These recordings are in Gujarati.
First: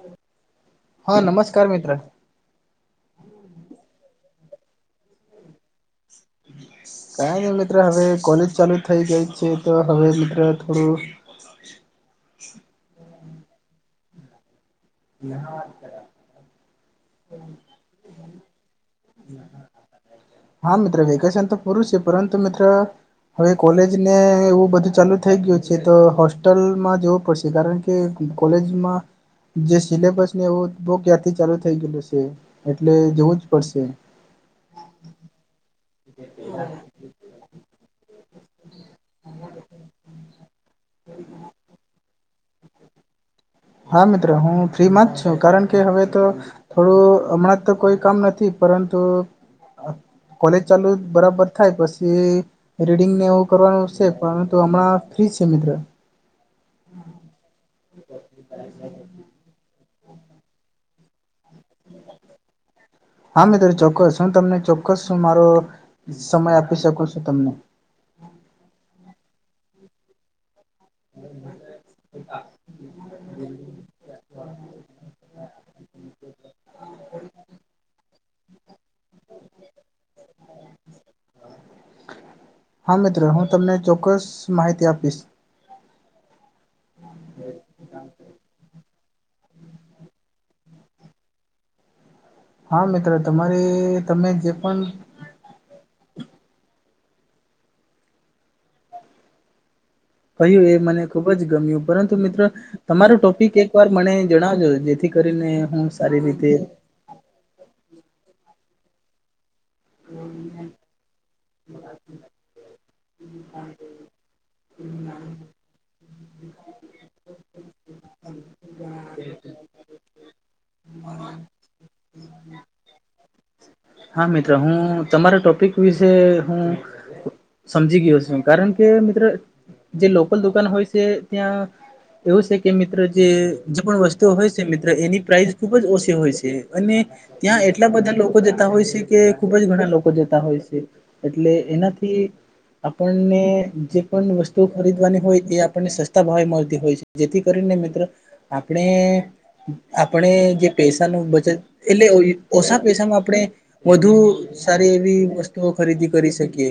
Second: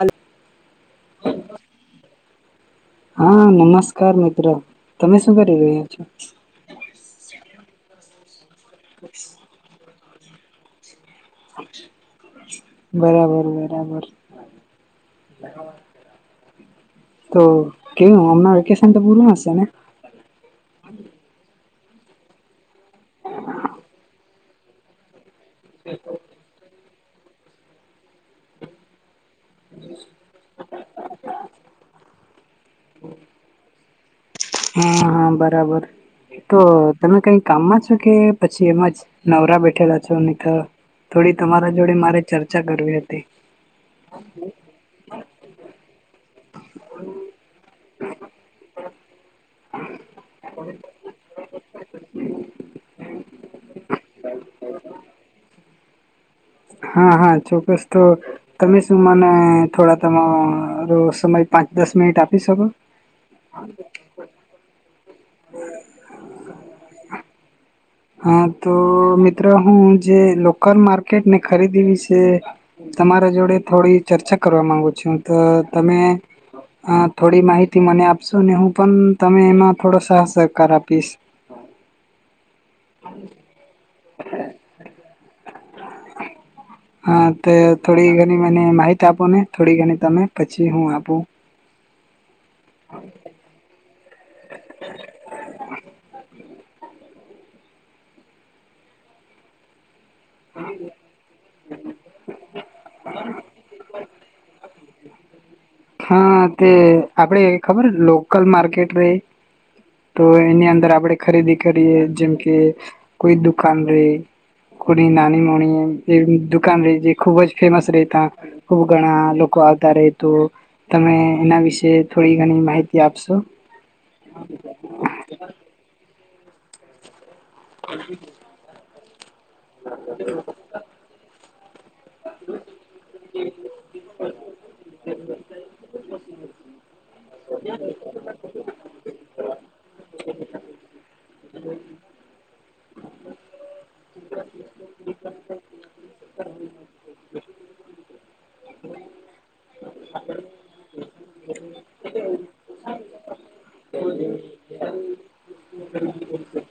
હલો હા નમસ્કાર મિત્ર હા નમસ્કાર મિત્ર તમે શું કરી રહ્યા છો. કાઈ નહી મિત્ર હવે કોલેજ ચાલુ થઈ ગયી છે તો હવે મિત્ર થોડુ હચ બરાબર બરાબર [unintelligible] તો કેવું અમણા વેકેશનતો પૂરુ હશે ને હા મિત્ર વેકેશન તો પુરુ છે, પરત મિત્ર હવે કોલેજ ને એવુ બધુ ચાલુ થઈ ગયુ છે, તો હોસ્ટેલમાં જવું પડશે કારણ કે કોલેજમા જે સિલેબસ ને એવુ, બો કયાારથી ચાલુ થઇ ગયેલુ છે, એટલે જવું જ પડશે હા હા બરાબર તો તમે કઈ કામમાં છો કે પછી એમાં જ નવરા બેઠેલા છો, તો થોડી તમારા જોડે મારે ચર્ચા કરવી હતી. હા મિત્રો હુ ફ્રીમાં જ છુ, કારણ કે હવે તો થોડું હમણાં તો કોઈ કામ નથી પરતુ કોલેજ ચાલુ બરાબર થાય પછી રીડિંગ ને એવુ કરવાનું છે, પરતુ હમણા ફ્રી છે મિત્ર હા હા ચોક્કસ તો તમે શું માના થોડા તમે રો સમય પાંચ દસ મિનિટ આપી શકો હા મિત્ર ચોક્કસ હુ તમને ચોક્કસ મારો સમય આપી શકુ છુ, તમને હા તો મિત્રો હુ, જે લોકલ માર્કેટ ને ખરીદીવી છે. તમારા જોડે થોડી ચર્ચા કરવા માંગુ છુ, હતો તમે થોડી માહિતી મને આપ સું ને હું પણ તમે એમાં થોડો સાહસ સહકાર આપીશ હા મિત્ર હું તમને ચોક્કસ માહિતી આપીશ હા તે થોડી ઘણી મને માહિતી આપો ને થોડી ઘણી તમે પછી હું આપું હા મિત્ર તમારે તમે જે પણ [unintelligible] કહ્યું એ મને ખુબ જ ગમ્યું પરંતુ મિત્રો તમારો ટોપિક એક એક વાર મને જણાવજો જેથી કરીને હું સારી હા રીતે તે આપડે ખબર લોકલ માર્કેટ ર તો એની અંદર આપડે ખરીદી કરીએ જેમ કે કોઈ દુકાન ર કોની નાની મોની એ દુકાન ર જે ખુબ જ ફેમસ રહે ત ખુબ ઘણા લોકો આવતા રઈું તમે એના વિશે થોડી ઘણી માહિતી આપશો હા મિત્રો હું તમારા ટોપિક વિશે હું સમજી ગયો છે કારણ કે મિત્ર જે લોકલ દુકાન હોય છે ત્યાં એવું છે કે મિત્ર જે જે પણ વસ્તુઓ હોય છે મિત્ર એની પ્રાઇસ ખુબ જ ઓછી હોય છે અને ત્યાં એટલા બધા લોકો જતા હોય છે કે ખુબ જ ઘણા લોકો જતા હોય છે એટલે એનાથી આપણને જે પણ વસ્તુ ખરીદવાની હોય એ આપણને સસ્તા ભાવે મળતી હોય છે જેથી કરીને મિત્રો આપણે આપણે જે પૈસા ન બચત એટલે ઓછા પૈસામાં આપણે વધુ સારી એવી તો ખરીદી કરી શકીએ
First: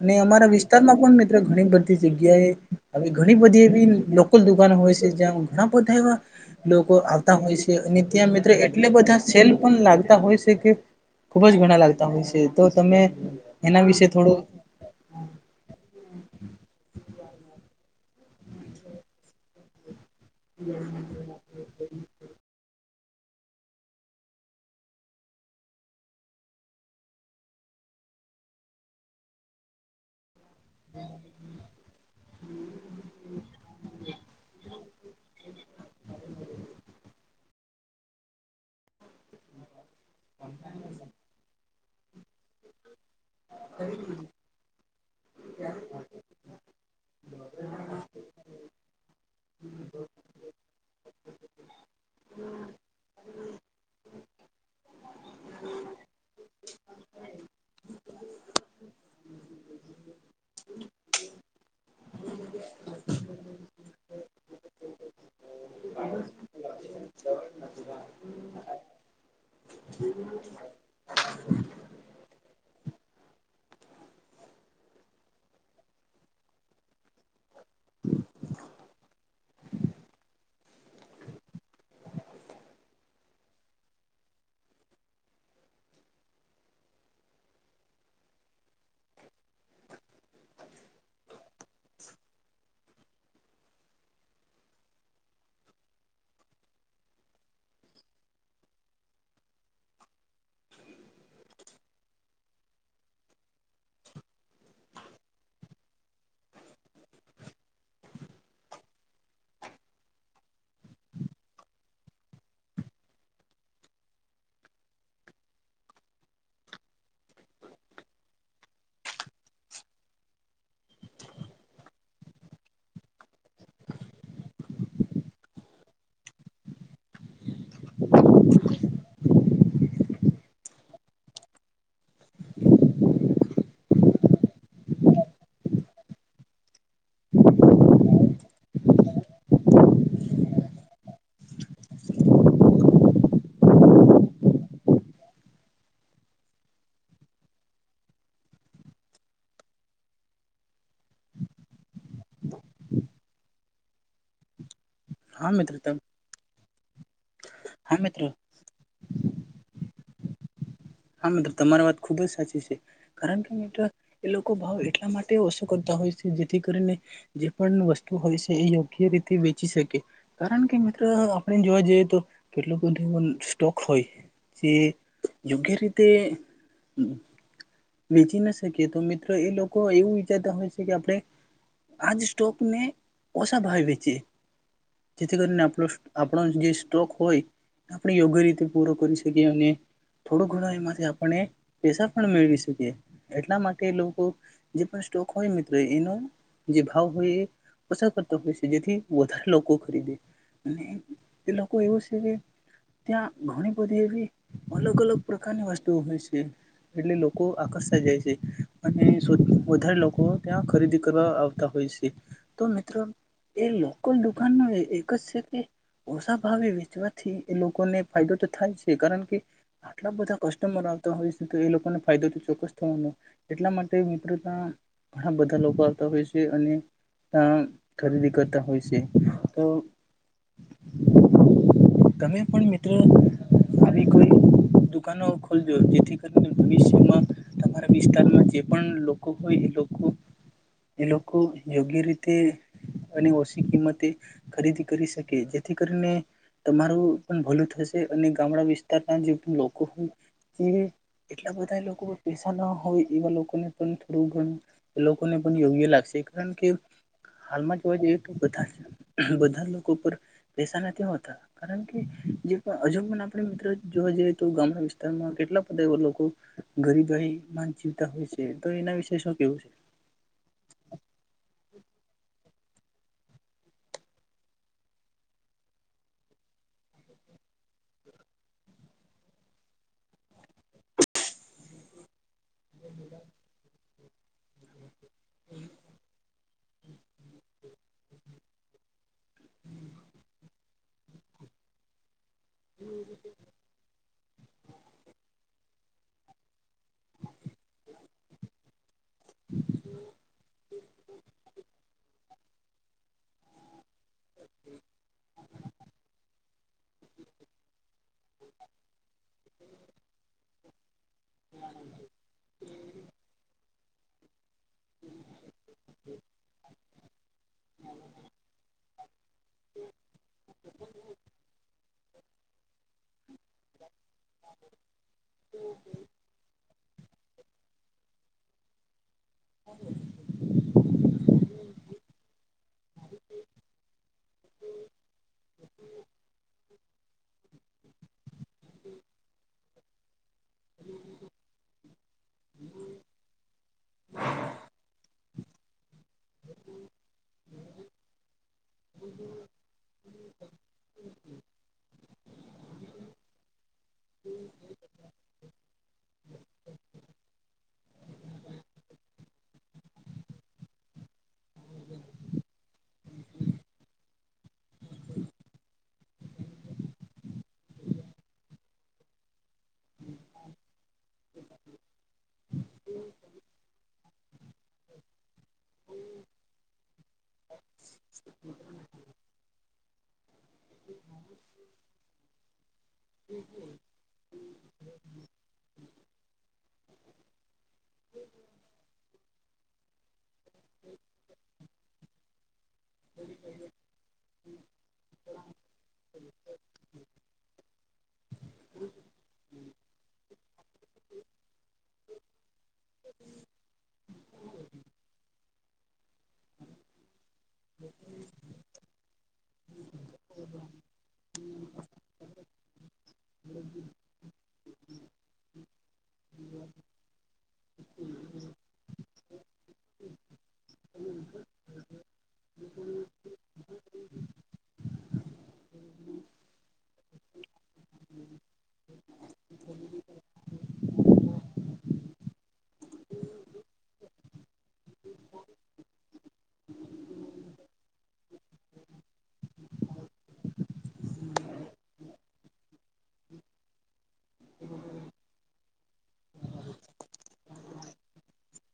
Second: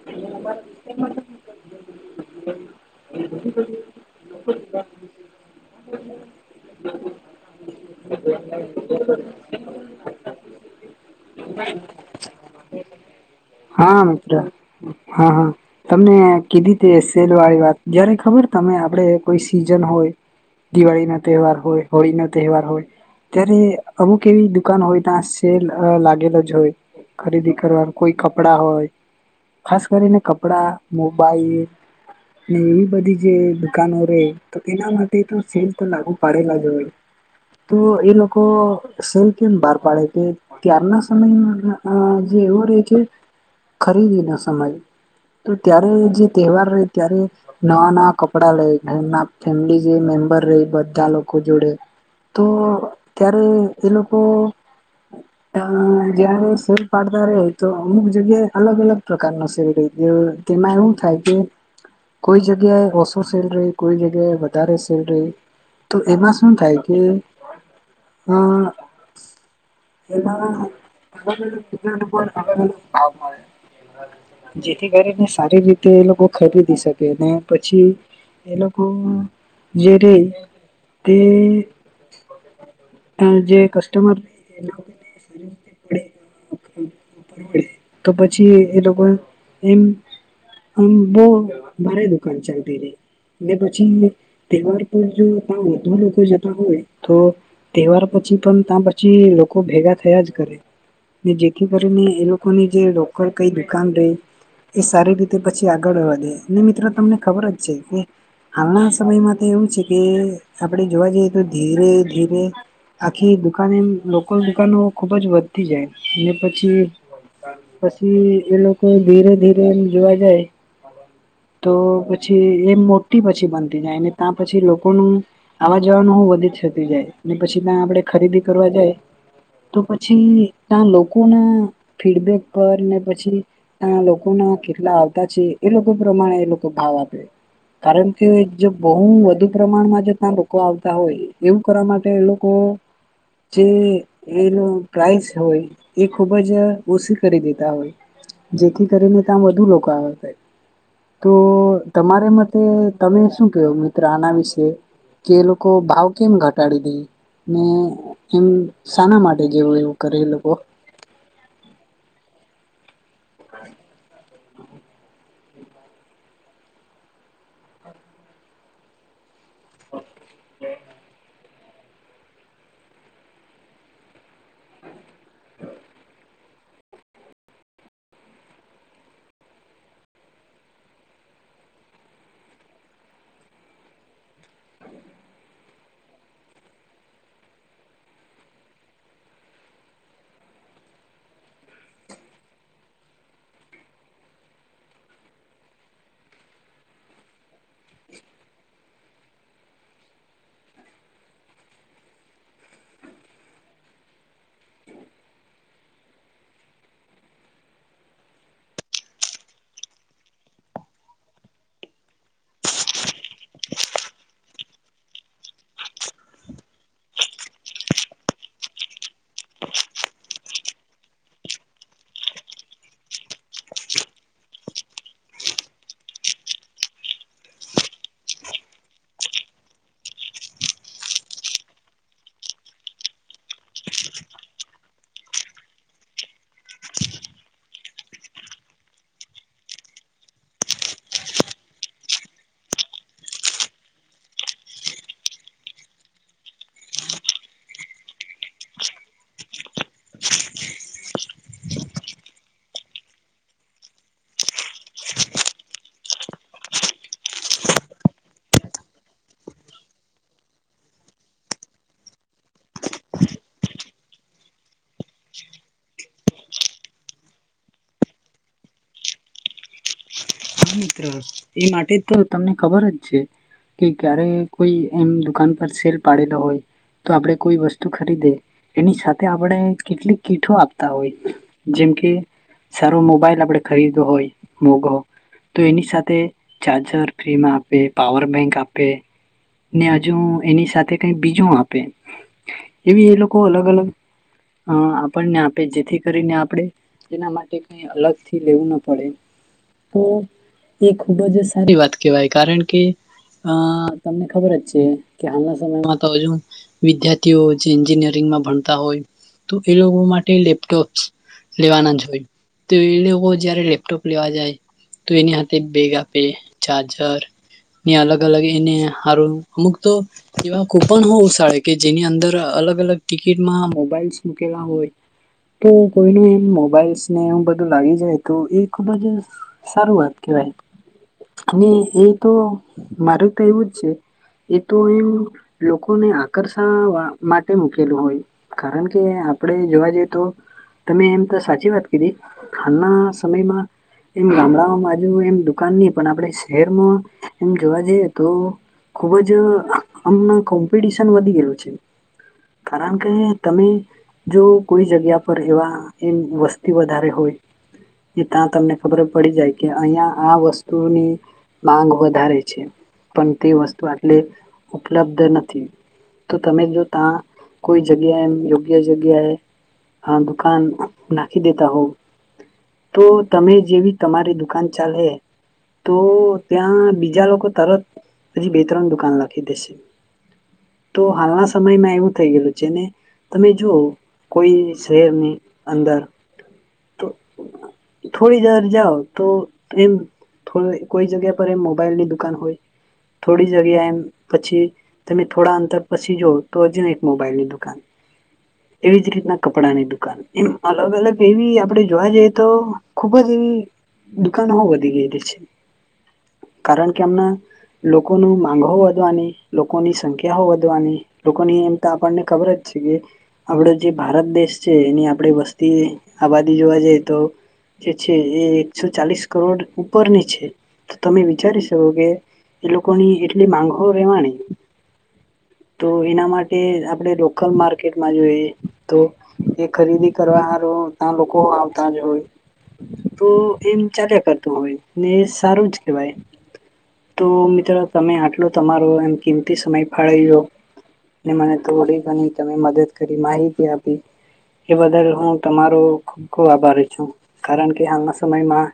અને અમારા વિસ્તારમાં પણ મિત્રો ઘણી બધી જગ્યાએ હ ઘણી બધી એવી લ દુકકાાન હોય છે જ્યાં ઘણા બધા એવા લોકો આવતા હોય છે અને ત્યાં મિત્રો એટલે બધા સેલ પણ લાગતા હોય છે કે ખુબ જ ઘણા લાગતા હોય છે તો તમે એના હા વિશે થોડું મિત્ર હા હા તમને કીધી ત સેલ વાળી વાત જયારે ખબર તમે આપડે કોઈ સિઝન હોય દિવાળી નો તહેવાર હોય હોળી નો તહેવાર હોય ત્યારે અમુક એવી દુકાન હોય ત્યાં સેલ લાગેલ જ હોય ખરીદી કરવાનું કોઈ કપડાં હોય ખાસ કરીને કપડા મોબાઈલ ને એવી બધી જે દુકાનો રે તો તેના માટે તો સેલ તો લાગુ પાડેલા જ હોય તો એ લોકો સેમ કેમ બહાર પાડે કે ત્યારના સમયમાં જે એવો રે છે ખરીદી ના સમ તો ત્યારે જે તહેવાર રહે ત્યારે ના ના કપડા લે ઘરના ફેમિલી જે મેમ્બર રહી બધા લોકો જોડે તો ત્યારે એ લોકો. અ જયારે શેર પાડતા ર તો અમુક જગ્યાએ અલગ અલગ. પ્રકાર નો શેરડી ગયો તેમાં એું થાય કે. કોઈ જગ્યાએ ઓછો સેલરી કોઈ જગ્યાએ વધારે સેલરી. તો એમાં શું થાય કે અ. એના અલગ અલગ અલગ અલગ ભાવ. મળે જેથી કરીને સારી રીતે એ લોકો ખરીદી શકે. પછી એ લોકો જે રે તે. જે કસ્ટમર. પરવળ. ી એ લોકો એમ આમ બહ ભારે દુકાન ચાલતી રહી. ને પછી તહેવાર પર જો તા વધુ લોકો જતા હોય તો. તહેવાર પછી પણ ત્યા પછી લોકો ભેગા થયા જ કરે. જેથી કરીને એ લોકોની જે રોકડ કઈ દુકાન રહી. એ સારી રીતે પછી આગળ હોવા દે ને મિત્રો તમને ખબર જ છે કે. હાલના સમયમાં તો એવું છે કે આપણે જોવા જઈએ તો ધીરે ધીરે. આખી દુકાને લોકલ દુકાનો ખુબ જ વધતી જાય ને પછી. પછી એ લોકો ધીરે ધીરે એમ જોવા જાય. હ. તો પછી એ મોટી પછી બનતી જાય ત્યાં પછી લોકોનું. આવા જવાનું હું વધી જ થતું જાય ને પછી ત્યાં આપડે ખરીદી કરવા જાય. તો પછી તા લોકો ના ફીડબેક. પર ને પછી ત લોકો ના કેટલા આવતા છે એ લોકો પ્રમાણે એ લોકો ભાવ આપે. કારણ કે જો બહુ વધુ પ્રમાણમાં ત્યાં લોકો આવતા હોય એવું કરવા માટે લો કો જે પ્રસ હોય એ ખુબ જ [unintelligible] કરી દેતા હોય જેથી કરીને તા વધુ લોકો આવે છે તો તમારે મતે તમે શું કહો મિત્ર આના વિશે. કે એ હા લોકો મિત્ર ભાવ કેમ ઘટાડી દે ને હા મિત્ર એમ. શાના માટે જેવું એવું કરે એ લોકો. હા મિત્ર તમારી વાત ખુબ જ સાચી છે કારણ કે મિત્ર એ લોકો ભાવ એટલા મા તે ઓછો કરતા હોય છે જેથી કરીને જે પણ વસ્તુ હોય છે એ યો ગ્ય રીતે વેચી શકે કારણ કે મિત્ર. આપડે જોવા જઈએ તો કેટલુંક બધું એ સ્ટોક હોય જે યોગ્ય રી કે હ વેચી ના શકીએ તો મિત્રો એ લોકો એવું વિચારતા હોય છે કે આપડે આજ સ્ટોકને ઓછા ભાવે વેચીયે જેથી કરીને આપડો આપણો જે સ્ટોક હોય. આપણે યોગ્ય રીતે પૂરો કરી શકીએ અને. થોડું ઘણું એમાંથી આપણને પેસા પણ મેળવી શ કિયે એટલા માટે લોકો જે પણ સ્ટોક હોય મિત્ર એનો જે ભાવ હોય એ. ઓછ કરતા હોય છે જેથી વધારે લોકો ખરીદે. અને એ લોકો એવું છે કે. ત્યાં ઘણી બધી એવી અલગ અલગ પ્રકારની વસ્તુઓ હોય છે એટલે લોકો. આકર્ષતા જાય છે અને વધારે લોકો ત્યાં ખરીદી કરવા આવતા હોય છે. તો મિત્ર એ લોકલ દુકાન નું એક જ છે કે. ઓછા ભાવે વેચવાથી એ લોકોને ફાયદો તો થાય છે કારણ કે. આટલા બધા કસ્ટમરો આવતા હોય છે તો એ લોકોને ફાયદો. ચોક્કસ થવાનું એટલા માટે મિત્રતા ઘણા બધા લોકો આવતા હોય છે અને. તા ખરીદી કરતા હોય છે તો. [inaudible] તમે પણ મિત્ર આવી કોઈ દુકાનો ખોલજો જેથી કરીને ભવિષ્યમાં અમારા વિસ્તારમાં જે પણ લોકો હોય એ લોકો એ લોકો યોગ્ય રીતે અને ઓછી કિંમતે ખરીદી કરી શકે જેથી કરીને તમારું પણ ભલું થશે અને ગામડા વિસ્તારના જે પણ લોકો હોય તે એટલા બધા એ લોકો પૈસા ના હોય એવા લોકોને પણ થોડું ઘણું લોકોને પણ યોગ્ય લાગશે કારણ કે હાલમાં જોવા જઈએ તો બધા [unintelligible] બધા લોકો પર પૈસા નથી હોતા કારણ કે જે પણ હજુ પણ આપણે મિત્રો જોવા જઈએ તો ગામડા વિસ્તારમાં કેટલા બધા એવા લોકો ગરીબાઈમા જીવતા હોય છે તો એના વિશે શું કેહવું છે એ માટે ત, તમને ખબર જ છે. કે ક્યારે કોઈ એમ દુકાન પર સેલ પાડેલો હોય. તો આપડે કોઈ વસ્તુ ખરીદે. એની સાથે આપણે કેટલીક કીઠો આપતા હોય, જેમ કે સારો મોબાઈલ આપડે ખરીદવો હોય, મોઘો. તો એની સાથે ચાર્જર ફ્રી માં આપે, પાવર બેંક આપે. ને હજુ એની સાથે કઈ બીજું આપે, એવી એ લોકો અલગ અલગ હ આપણને આપે, જેથી કરીને આપડે એના માટે કઈ અલગ થી લેવું ન પડે. તો એ ખૂબ જ સારી વાત કેવાય, કારણ કે અ તમને ખબર જ છે, કે હાલના સમયમાં તો હજુ વિદ્યાર્થીઓ જે એન્જિનિયરિંગમાં ભણતા હોય. તો એ લોકો માટે લેપટોપ્સ લેવાના જ હોય. તો એ ળોકો જયારે લેપટોપ લેવા જાય. તો એની હાથે બેગ આપે, ચાર્જર,.... ને અલગ અલગ એને હારું મુક તો એવા કુપન હુ ઉશાળે, કે જેની અંદર અલગ અલગ ટિકિટમાં મોબાઈલ્સ મૂકેલા હોય, તો કોઈ ને એમ મોબાઈલ્સ ને એવ બધું લાગી જાય તો, એ ખુબ જ સારું વાત કેવાય. અને એક તો મારું તો એવું જ છે, એ તો એમ લોકોને આકર્ષવા માટે મૂકેલું હોય, કારણ કે આપડે જોવા જઈએ તો તમે એમ તો સાચી વાત કીધી. હાલના સમયમાં એમ ગામડાઓમાં બાજુ એમ દુકાન ની પણ આપણે શેરમાં એમ જોવા જઈએ તો. ખુબ જ હમના કોમ્પિટિશન વધી ગેલુ છે. કારણ કે તમે જો કોઈ જગ્યા પર એવા એમ વસ્તી વધારે હોય, એ તા તમને ખબર પડી જાય, કે અઈયાં આ વસ્તુઓની માંગ વધારે છે. પન તે વસ્તુ આટલે ઉપલબ્ધ નથી. તો તમે જો તા કોઈ જગ્યા એમ યોગ્ય જગ્યાએ હ દુકાન નાખી દેતા હો, તો તમે જેવી તમારી દુકાન ચાલે, તો ત્યાં બીજા લોકો તરત હજી બે ત્રણ દુકાન લાખી દેશે. તો હાલના સમયમાં એવું થઈ ગયેલું છે ને, તમે જુવો. કોઈ શેહેરની અંદર તો થોડી જ જાઓ તો એમ થો કોઈ જગ્યા પર એ મોબાઈલ ની દુકાન હોય. થોડી જગ્યા, એમ પછી તમે થોડા અંતર પછી જુઓ, તો હજુ ને એક મોબાઈલની દુકાન. એવી જ રીતના કપ કપડાની દુકાન એમ અલગ અલગ એવી આપડે જોવા જઈએ, તો ખુબ જ એવી દુકાન હો વધી ગયલી છે કારણ કે અમના લોકોનું મા માંગ હો વધવાની, લોકોની સંખ્યા હો વધવાની, લોકોની એમ તો આપણને ખબર જ છે કે આપડે જે ભારત દેશ છે, એની આપડે વસ્ તે આબાદી જોવા જાય તો જે છે. એ એકસો ચલીસ કરોડ ઉપરની છે. તો તમે વિચારી શકો કે એ લોકોની એટલી માંગ હો રેવાણી. તો એના માટે આપણે લોકલ માર્કેટમાં જોઈએ, તો એ ખરીદી કરવા હારું, આ લોકો હો આવતાં જ હોય. તો એમ ચાલ્યા કરતું હોય ને એ સારું જ કહેવાય. તો મિત્ર તમે આટલો તમારો એમ કિંમતી સમય ફાળવ્યો ને મને થોડી ઘણી તમે મદદ કરી માહિતી આપી. એ બદલ હું તમારો ખૂબ ખૂબ આભારી છું, કારણ કે હાલના સમયમાં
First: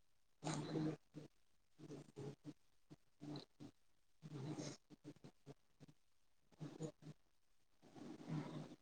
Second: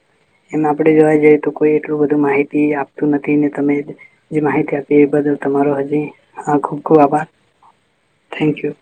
એમ આપડે જોવા જઈએ તો કોઈ એટલું બધું માહિતી આપતું નથી ને તમે એ માહિતી આપીએ એ બદલ તમારો હજી અ ખુબ ખુબ આભાર, થેન્કયુ.